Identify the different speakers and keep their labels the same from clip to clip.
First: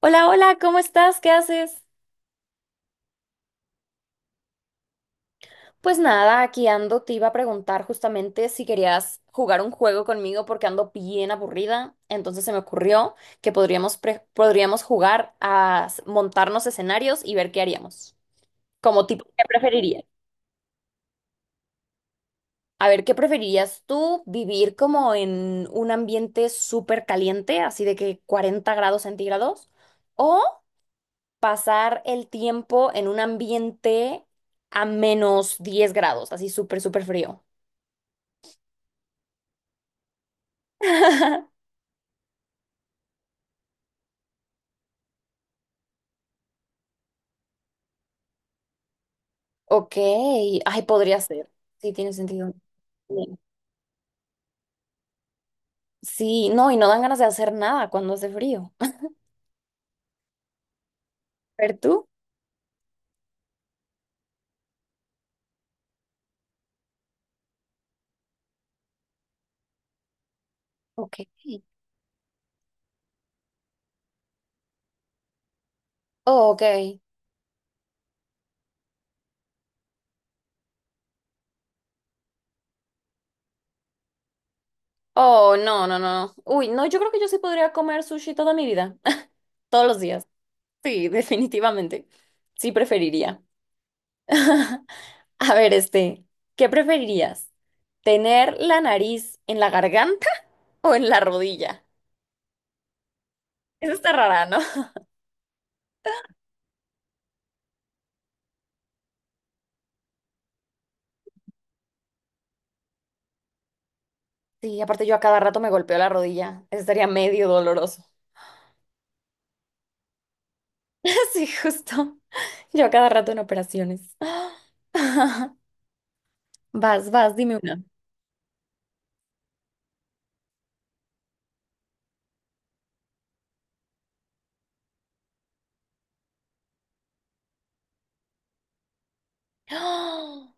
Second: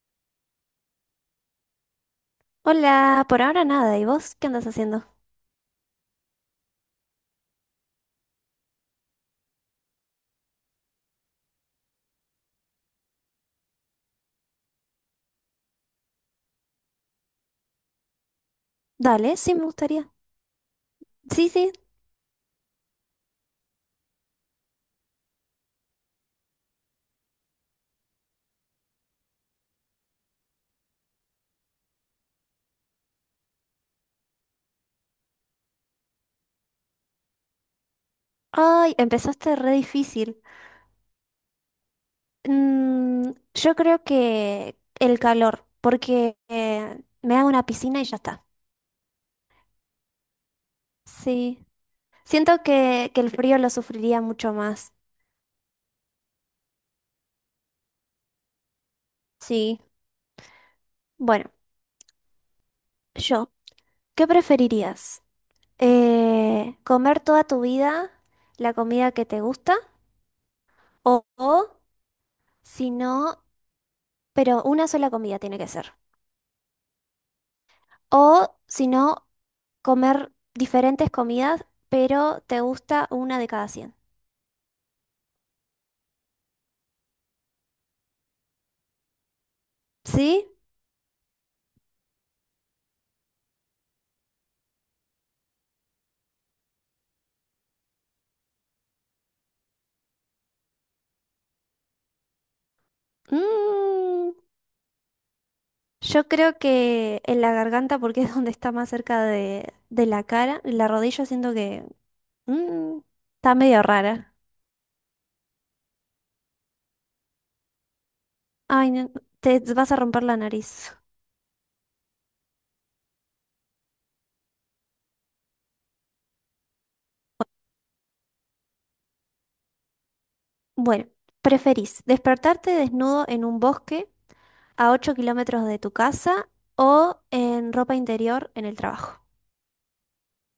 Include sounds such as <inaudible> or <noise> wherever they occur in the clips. Speaker 1: Hola, hola, ¿cómo estás? ¿Qué haces?
Speaker 2: Hola, por ahora nada. ¿Y vos qué andas haciendo?
Speaker 1: Pues nada, aquí ando, te iba a preguntar justamente si querías jugar un juego conmigo porque ando bien aburrida, entonces se me ocurrió que podríamos, podríamos jugar a montarnos escenarios y ver qué haríamos. Como tipo,
Speaker 2: Dale,
Speaker 1: ¿qué
Speaker 2: sí, me
Speaker 1: preferirías?
Speaker 2: gustaría. Sí, sí.
Speaker 1: A ver, ¿qué preferirías tú vivir como en un ambiente súper caliente, así de que 40 grados centígrados? ¿Pasar el tiempo en un ambiente a -10 grados, así súper frío?
Speaker 2: Ay, empezaste re difícil.
Speaker 1: <laughs>
Speaker 2: Yo creo que el calor, porque me hago una piscina y ya está.
Speaker 1: Ok, ay, podría ser.
Speaker 2: Sí.
Speaker 1: Sí, tiene sentido.
Speaker 2: Siento que el
Speaker 1: Bien.
Speaker 2: frío lo sufriría mucho más.
Speaker 1: Sí, no, y no dan ganas de hacer nada cuando hace frío.
Speaker 2: Sí. Bueno,
Speaker 1: <laughs> ¿Pero tú?
Speaker 2: yo, ¿qué preferirías? ¿Comer toda tu vida la comida que te gusta? O,
Speaker 1: Ok.
Speaker 2: o si no, pero una sola comida tiene que ser.
Speaker 1: Oh, ok.
Speaker 2: O si no, comer diferentes comidas, pero te gusta una de cada 100.
Speaker 1: Oh, no, no, no. Uy, no, yo creo que yo sí podría comer sushi toda mi vida. <laughs> Todos los días.
Speaker 2: ¿Sí?
Speaker 1: Sí, <laughs> definitivamente. Sí, preferiría. <laughs> A ver, ¿qué preferirías? ¿Tener la nariz en la garganta o en la rodilla? Eso está
Speaker 2: Mm,
Speaker 1: rara, ¿no?
Speaker 2: yo creo que en la garganta, porque es donde está más cerca de la cara, en la rodilla siento que mm, está medio rara.
Speaker 1: Sí, aparte yo a cada rato me golpeo la rodilla. Estaría medio doloroso.
Speaker 2: Ay, no, te vas a romper la nariz.
Speaker 1: <laughs> Sí, justo. Yo a cada rato en operaciones. <laughs> <gasps> Vas, vas, dime una.
Speaker 2: Bueno, ¿preferís despertarte desnudo en un bosque a 8 km de tu casa o en ropa interior en el trabajo?
Speaker 1: <gasps>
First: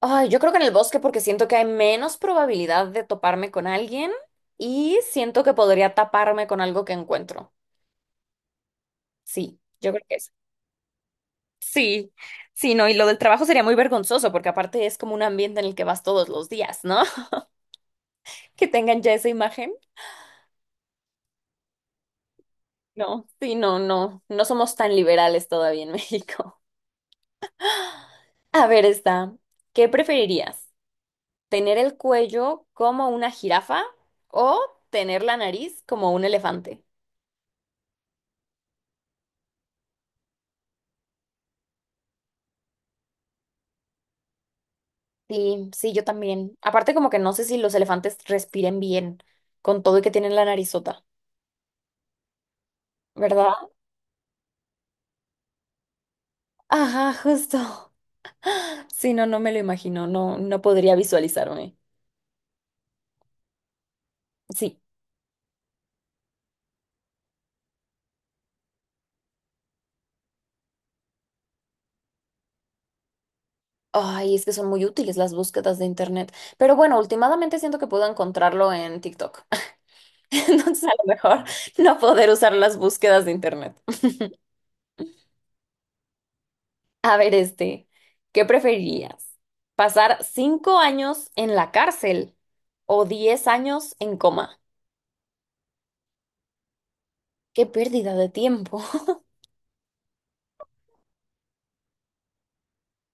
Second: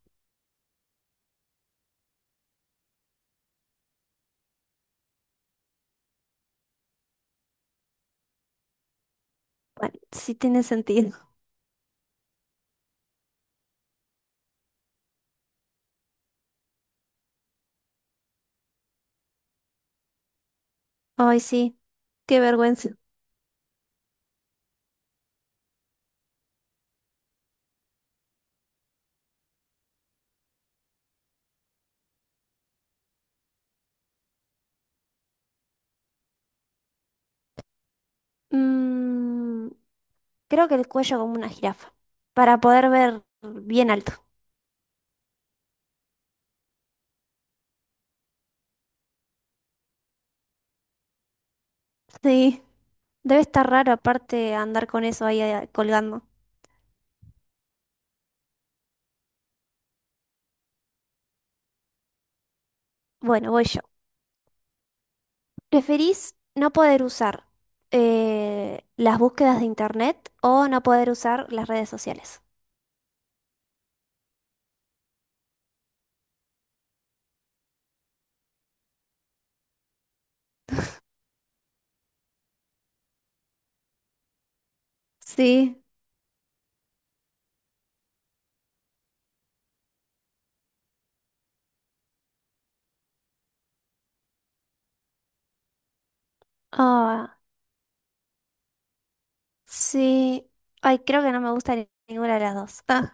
Speaker 1: Ay, yo creo que en el bosque, porque siento que hay menos probabilidad de toparme con alguien y siento que podría taparme con algo que encuentro. Sí, yo
Speaker 2: Bueno,
Speaker 1: creo que es.
Speaker 2: sí tiene sentido.
Speaker 1: Sí, sí, no, y lo del trabajo sería muy vergonzoso porque aparte es como un ambiente en el que vas todos los días, ¿no? <laughs> Que tengan ya esa imagen.
Speaker 2: Ay, sí. Qué vergüenza.
Speaker 1: No, sí, no, no, no somos tan liberales todavía en México. <laughs> A ver, está. ¿Qué preferirías? ¿Tener el cuello como una jirafa o tener la nariz como un elefante?
Speaker 2: Mm, creo que el cuello como una jirafa, para poder ver bien alto.
Speaker 1: Sí, sí, yo también. Aparte, como que no sé si los elefantes respiren bien con todo y que tienen la narizota,
Speaker 2: Sí. Debe estar
Speaker 1: ¿verdad?
Speaker 2: raro aparte andar con eso ahí colgando.
Speaker 1: Ajá, justo. <laughs> Sí, no, no me lo imagino. No, no podría visualizarme.
Speaker 2: Bueno, voy yo.
Speaker 1: Sí.
Speaker 2: ¿Preferís no poder usar las búsquedas de internet o no poder usar las redes sociales?
Speaker 1: Ay, es que son muy útiles las búsquedas de internet. Pero bueno, últimamente siento que puedo encontrarlo en TikTok. <laughs> Entonces, a lo mejor no poder usar las búsquedas de internet.
Speaker 2: Sí.
Speaker 1: A ver, ¿qué preferirías? ¿Pasar 5 años en la cárcel o 10 años en coma?
Speaker 2: Ah,
Speaker 1: Qué pérdida de tiempo. <laughs>
Speaker 2: sí. Ay, creo que no me gusta ninguna de las dos. Ah.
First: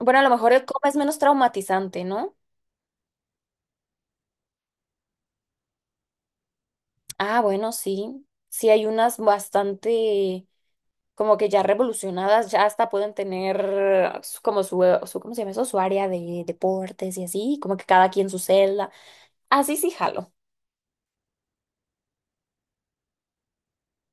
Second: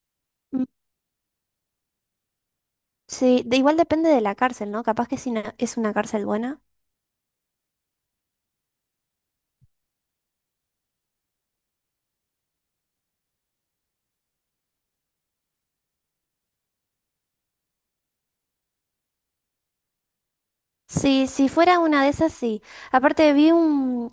Speaker 1: Bueno, a lo mejor el
Speaker 2: Mm,
Speaker 1: coma es menos traumatizante, ¿no?
Speaker 2: Sí, igual depende de la cárcel, ¿no? Capaz que es una cárcel buena.
Speaker 1: Ah, bueno, sí. Sí, hay unas bastante como que ya revolucionadas, ya hasta pueden tener como su ¿cómo se llama eso? Su área de deportes y así, como que cada quien su celda. Así sí, jalo.
Speaker 2: Sí, si fuera una de esas, sí. Aparte vi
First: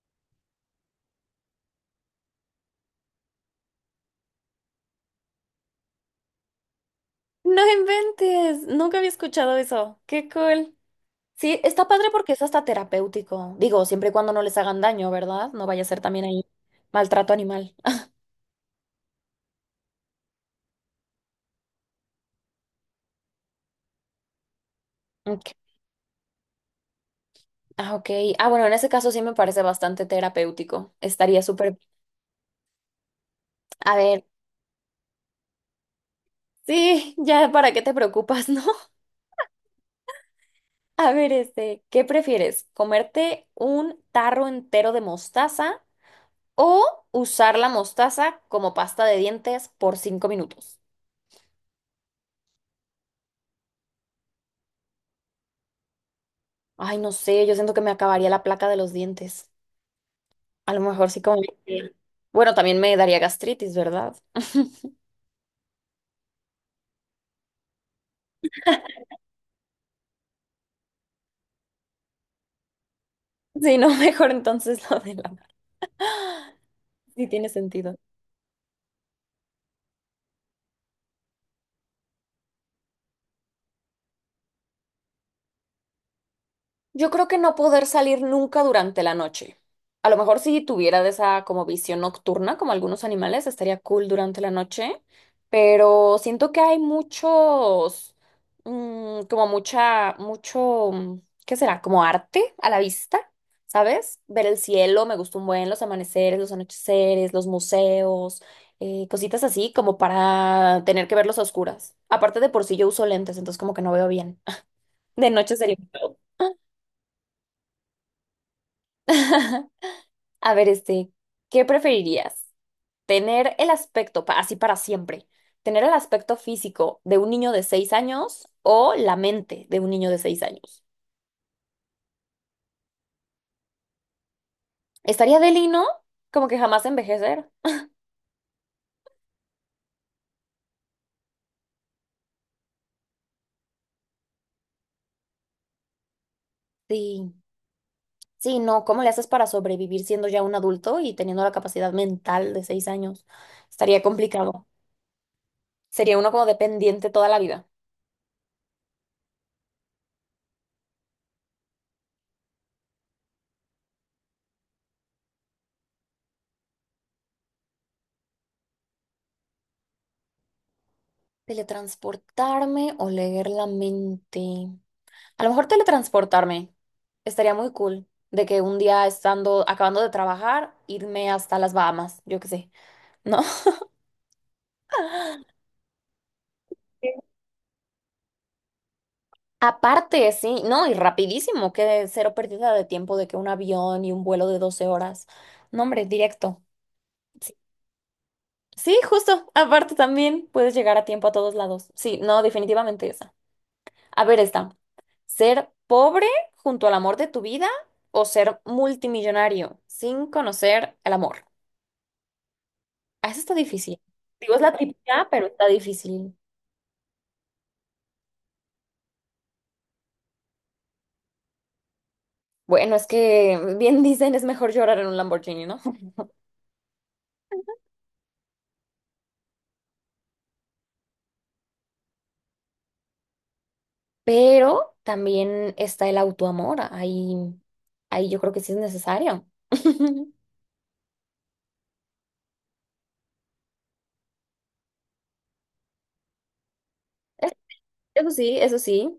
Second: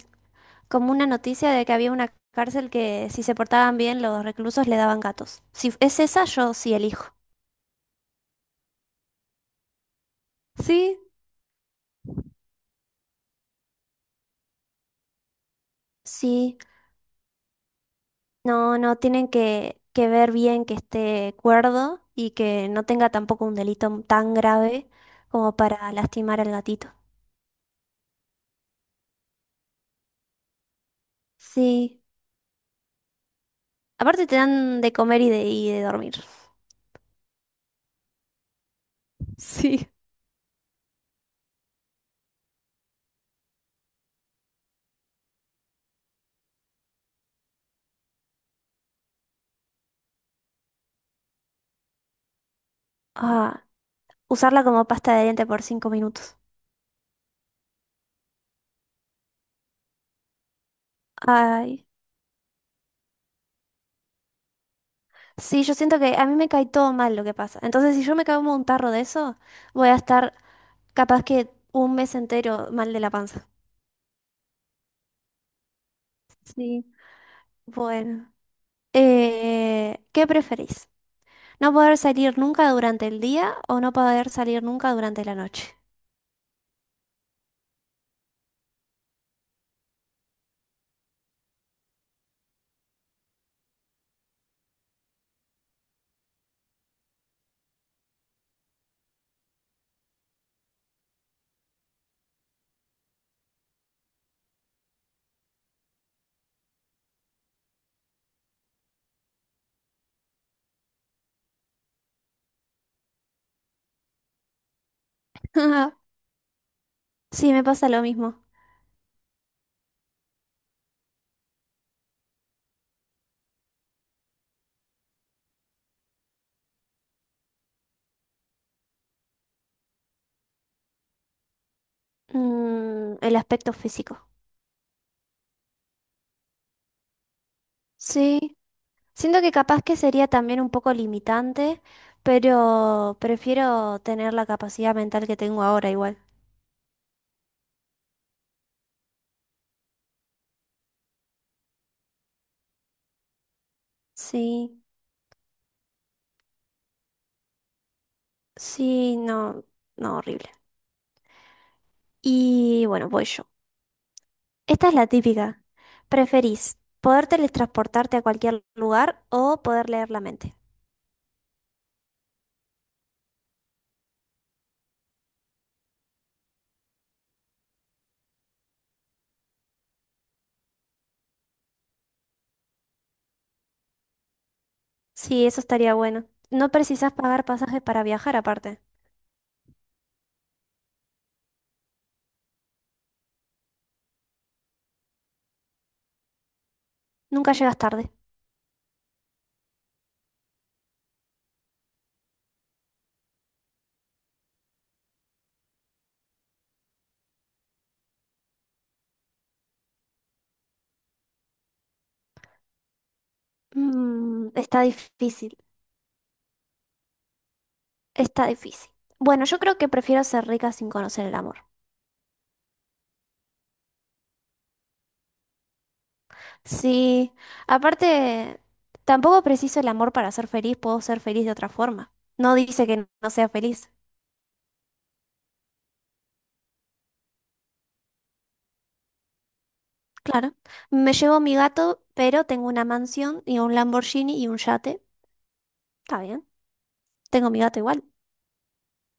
Speaker 2: como una noticia de que había una cárcel que si se portaban bien los reclusos le daban gatos. Si es esa, yo sí elijo.
Speaker 1: No inventes, nunca había escuchado eso. Qué cool.
Speaker 2: Sí,
Speaker 1: Sí, está padre porque es hasta terapéutico. Digo, siempre y cuando no les hagan daño, ¿verdad? No vaya a ser también ahí
Speaker 2: sí,
Speaker 1: maltrato animal. Ah,
Speaker 2: no, no, tienen que ver bien que esté cuerdo y que no tenga tampoco un delito tan grave
Speaker 1: ok.
Speaker 2: como para lastimar al gatito.
Speaker 1: Ah, ok. Ah, bueno, en ese caso sí me parece bastante terapéutico. Estaría súper.
Speaker 2: Sí,
Speaker 1: A ver,
Speaker 2: aparte te dan de comer y de dormir.
Speaker 1: sí, <laughs> ya para qué te preocupas, ¿no? <laughs>
Speaker 2: Sí.
Speaker 1: A ver, ¿qué prefieres? ¿Comerte un tarro entero de mostaza o usar la mostaza como pasta de dientes por 5 minutos?
Speaker 2: Ah, usarla como pasta de diente por 5 minutos.
Speaker 1: Ay, no sé, yo siento que me acabaría la placa de los dientes. A lo mejor sí como...
Speaker 2: Ay.
Speaker 1: que- Bueno, también me daría gastritis, ¿verdad? <laughs>
Speaker 2: Sí, yo siento que a mí me cae todo mal lo que pasa. Entonces, si yo me como un tarro de eso, voy a estar capaz que un mes entero mal de la panza.
Speaker 1: Sí, no, mejor entonces <laughs> lo de la...
Speaker 2: Sí.
Speaker 1: Sí tiene sentido.
Speaker 2: Bueno, ¿qué preferís? ¿No poder salir nunca durante el día o no poder salir nunca durante la noche?
Speaker 1: Yo creo que no poder salir nunca durante la noche. A lo mejor si tuviera de esa como visión nocturna, como algunos animales, estaría cool durante la noche, pero siento que hay muchos, como ¿qué será? Como arte a la vista, ¿sabes? Ver el cielo, me gusta un buen, los amaneceres, los anocheceres, los museos, cositas así como para tener que verlos a oscuras. Aparte de por sí yo uso lentes, entonces como que no veo bien. <laughs> De noche sería... un pedo.
Speaker 2: <laughs> Sí, me pasa lo mismo.
Speaker 1: <laughs> A ver, ¿qué preferirías? ¿Tener el aspecto, así para siempre, tener el aspecto físico de un niño de 6 años o la mente de un niño de 6 años?
Speaker 2: El aspecto físico.
Speaker 1: Estaría deli, ¿no? Como que jamás envejecer.
Speaker 2: Sí, siento que capaz que sería también un poco limitante, pero prefiero tener la capacidad mental que tengo ahora igual.
Speaker 1: Sí, sí, no, ¿cómo le haces para sobrevivir siendo ya un adulto y teniendo la capacidad mental de 6 años? Estaría complicado.
Speaker 2: Sí.
Speaker 1: Sería uno como dependiente toda la vida.
Speaker 2: Sí, no, no, horrible. Y bueno, voy yo. Esta es la típica. ¿Preferís poder teletransportarte a cualquier lugar o poder leer la mente?
Speaker 1: ¿Teletransportarme o leer la mente? A lo mejor teletransportarme estaría muy cool. De que un día estando, acabando de trabajar, irme hasta las Bahamas, yo qué sé, ¿no? <laughs>
Speaker 2: Sí, eso estaría bueno. No
Speaker 1: Sí.
Speaker 2: precisas pagar pasajes para viajar aparte.
Speaker 1: Aparte, sí, no, y rapidísimo, que cero pérdida de tiempo de que un avión y un vuelo de 12 horas. No, hombre, directo.
Speaker 2: Nunca
Speaker 1: Sí,
Speaker 2: llegas tarde.
Speaker 1: sí, justo. Aparte también puedes llegar a tiempo a todos lados. Sí, no, definitivamente esa. A ver, esta. ¿Ser pobre junto al amor de tu vida o ser multimillonario sin conocer el amor? Ah, eso está difícil.
Speaker 2: Mm,
Speaker 1: Digo, es la
Speaker 2: está
Speaker 1: típica, pero
Speaker 2: difícil,
Speaker 1: está difícil.
Speaker 2: está difícil. Bueno, yo creo que prefiero ser rica sin conocer el amor.
Speaker 1: Bueno, es que bien <laughs> dicen, es mejor llorar en un Lamborghini, ¿no?
Speaker 2: Sí, aparte, tampoco preciso el amor para ser feliz, puedo ser feliz de otra forma. No dice que no sea feliz.
Speaker 1: Pero también está el autoamor. Ahí, ahí yo creo que sí es necesario. <laughs>
Speaker 2: Claro. Me llevo mi gato, pero tengo una mansión y un Lamborghini y un yate. Está bien. Tengo
Speaker 1: Es-
Speaker 2: mi gato igual.
Speaker 1: Eso sí, eso sí.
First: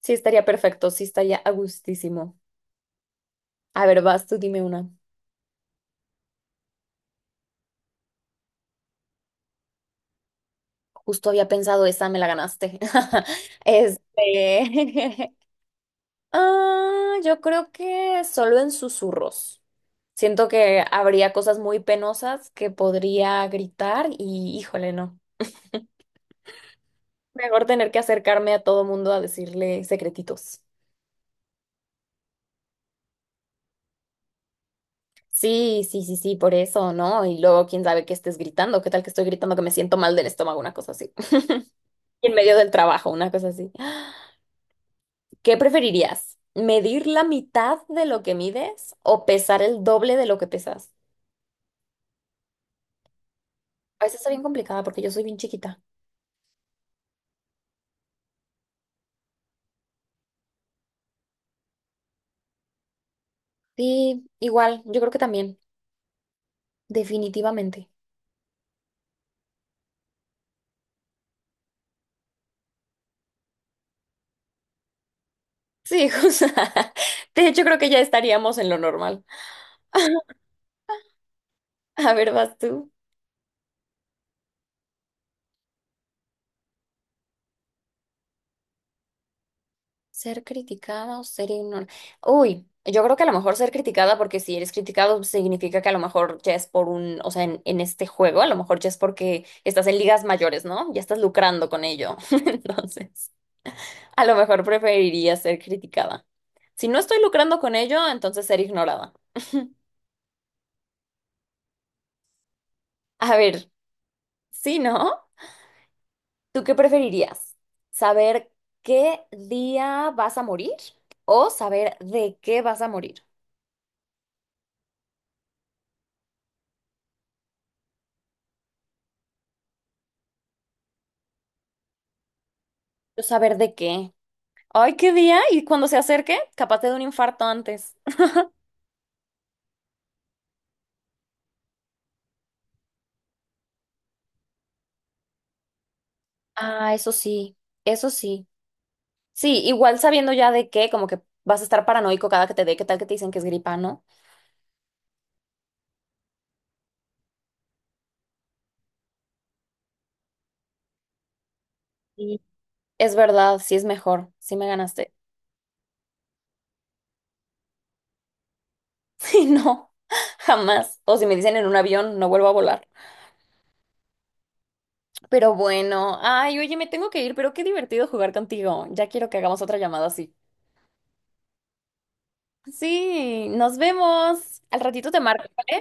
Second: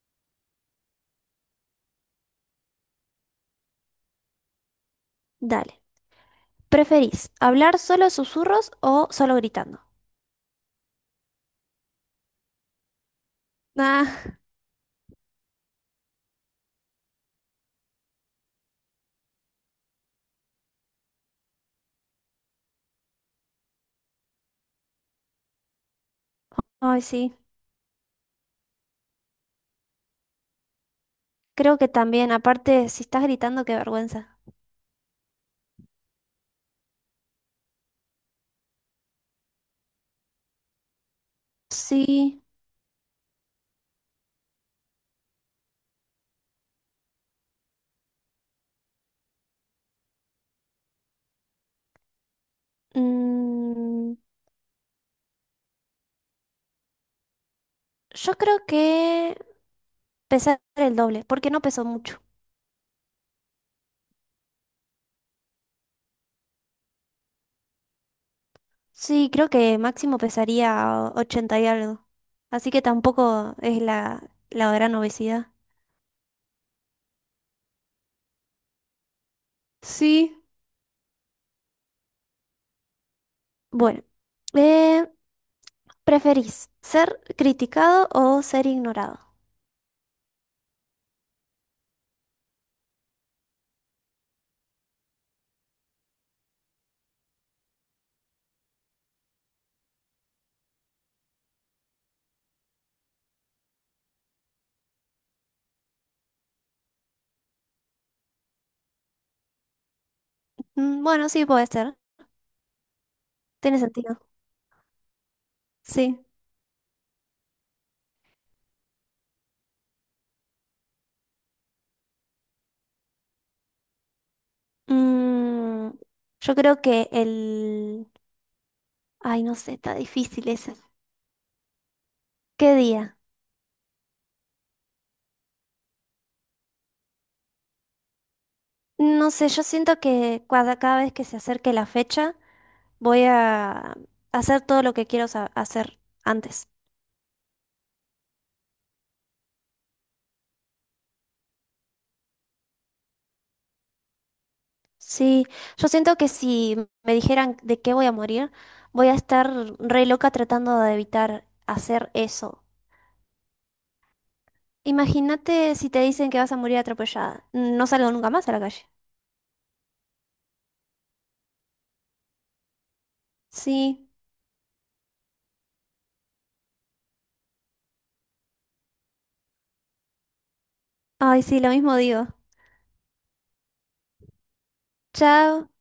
Speaker 1: Sí estaría perfecto, sí estaría a gustísimo. A ver, vas tú, dime una.
Speaker 2: Dale. ¿Preferís hablar solo susurros o solo gritando?
Speaker 1: Justo había pensado esa, me la ganaste. <laughs>
Speaker 2: Ah,
Speaker 1: Este. <laughs> Ah, yo creo que solo en susurros. Siento que habría cosas muy penosas que podría gritar y híjole, no.
Speaker 2: ay, sí.
Speaker 1: Mejor tener que acercarme a todo mundo a decirle secretitos.
Speaker 2: Creo que también. Aparte, si estás gritando, qué vergüenza.
Speaker 1: Sí, sí, sí, sí, por eso, ¿no? Y luego, quién sabe qué estés gritando. ¿Qué tal que estoy gritando que me siento mal del estómago? Una cosa así. <laughs> En
Speaker 2: Sí.
Speaker 1: medio del trabajo, una cosa así. ¿Qué preferirías? ¿Medir la mitad de lo que mides o pesar el doble de lo que pesas? A
Speaker 2: mm,
Speaker 1: veces está bien complicada porque yo soy bien chiquita.
Speaker 2: yo creo que pesar el doble, porque no pesó mucho.
Speaker 1: Sí, igual, yo creo que también, definitivamente.
Speaker 2: Sí, creo que máximo pesaría 80 y algo. Así que tampoco es la gran obesidad.
Speaker 1: Sí, <laughs> o sea, de hecho creo que ya estaríamos en lo normal.
Speaker 2: Sí.
Speaker 1: A ver, vas tú.
Speaker 2: Bueno, eh, ¿preferís ser criticado o ser ignorado?
Speaker 1: Ser criticada o ser ignorada. Uy, yo creo que a lo mejor ser criticada, porque si eres criticado significa que a lo mejor ya es por un, o sea, en este juego, a lo mejor ya es porque estás en ligas mayores, ¿no? Ya estás lucrando con ello. <laughs> Entonces, a lo mejor preferiría ser criticada. Si no estoy lucrando con ello, entonces ser ignorada.
Speaker 2: Bueno, sí puede ser.
Speaker 1: A ver,
Speaker 2: Tiene sentido.
Speaker 1: sí, ¿no?
Speaker 2: Sí.
Speaker 1: ¿Tú qué preferirías? ¿Saber qué día vas a morir o saber de qué vas a morir?
Speaker 2: Mm, yo creo que el. Ay, no sé, está difícil ese. ¿Qué día?
Speaker 1: Yo saber de qué. Ay, qué día. Y cuando se acerque, capaz te de un infarto antes.
Speaker 2: No sé, yo siento que cada vez que se acerque la fecha voy a hacer todo lo que quiero hacer antes.
Speaker 1: Ah, eso sí, eso sí. Sí, igual sabiendo ya de qué, como que vas a estar paranoico cada que te dé, qué tal que te dicen que es gripa, ¿no?
Speaker 2: Sí, yo siento que si me dijeran de qué voy a morir, voy a estar re loca tratando de evitar hacer
Speaker 1: Sí.
Speaker 2: eso.
Speaker 1: Es verdad, sí es mejor. Sí me ganaste. <laughs>
Speaker 2: Imagínate si te dicen que vas a morir atropellada. No salgo nunca más a la calle.
Speaker 1: Sí, no, jamás. O si me dicen en un avión, no vuelvo a volar.
Speaker 2: Sí.
Speaker 1: Pero bueno, ay, oye, me tengo que ir, pero qué divertido jugar contigo. Ya quiero que hagamos otra llamada así.
Speaker 2: Ay, sí, lo mismo digo.
Speaker 1: Sí, nos vemos. Al ratito te marco.
Speaker 2: Chao.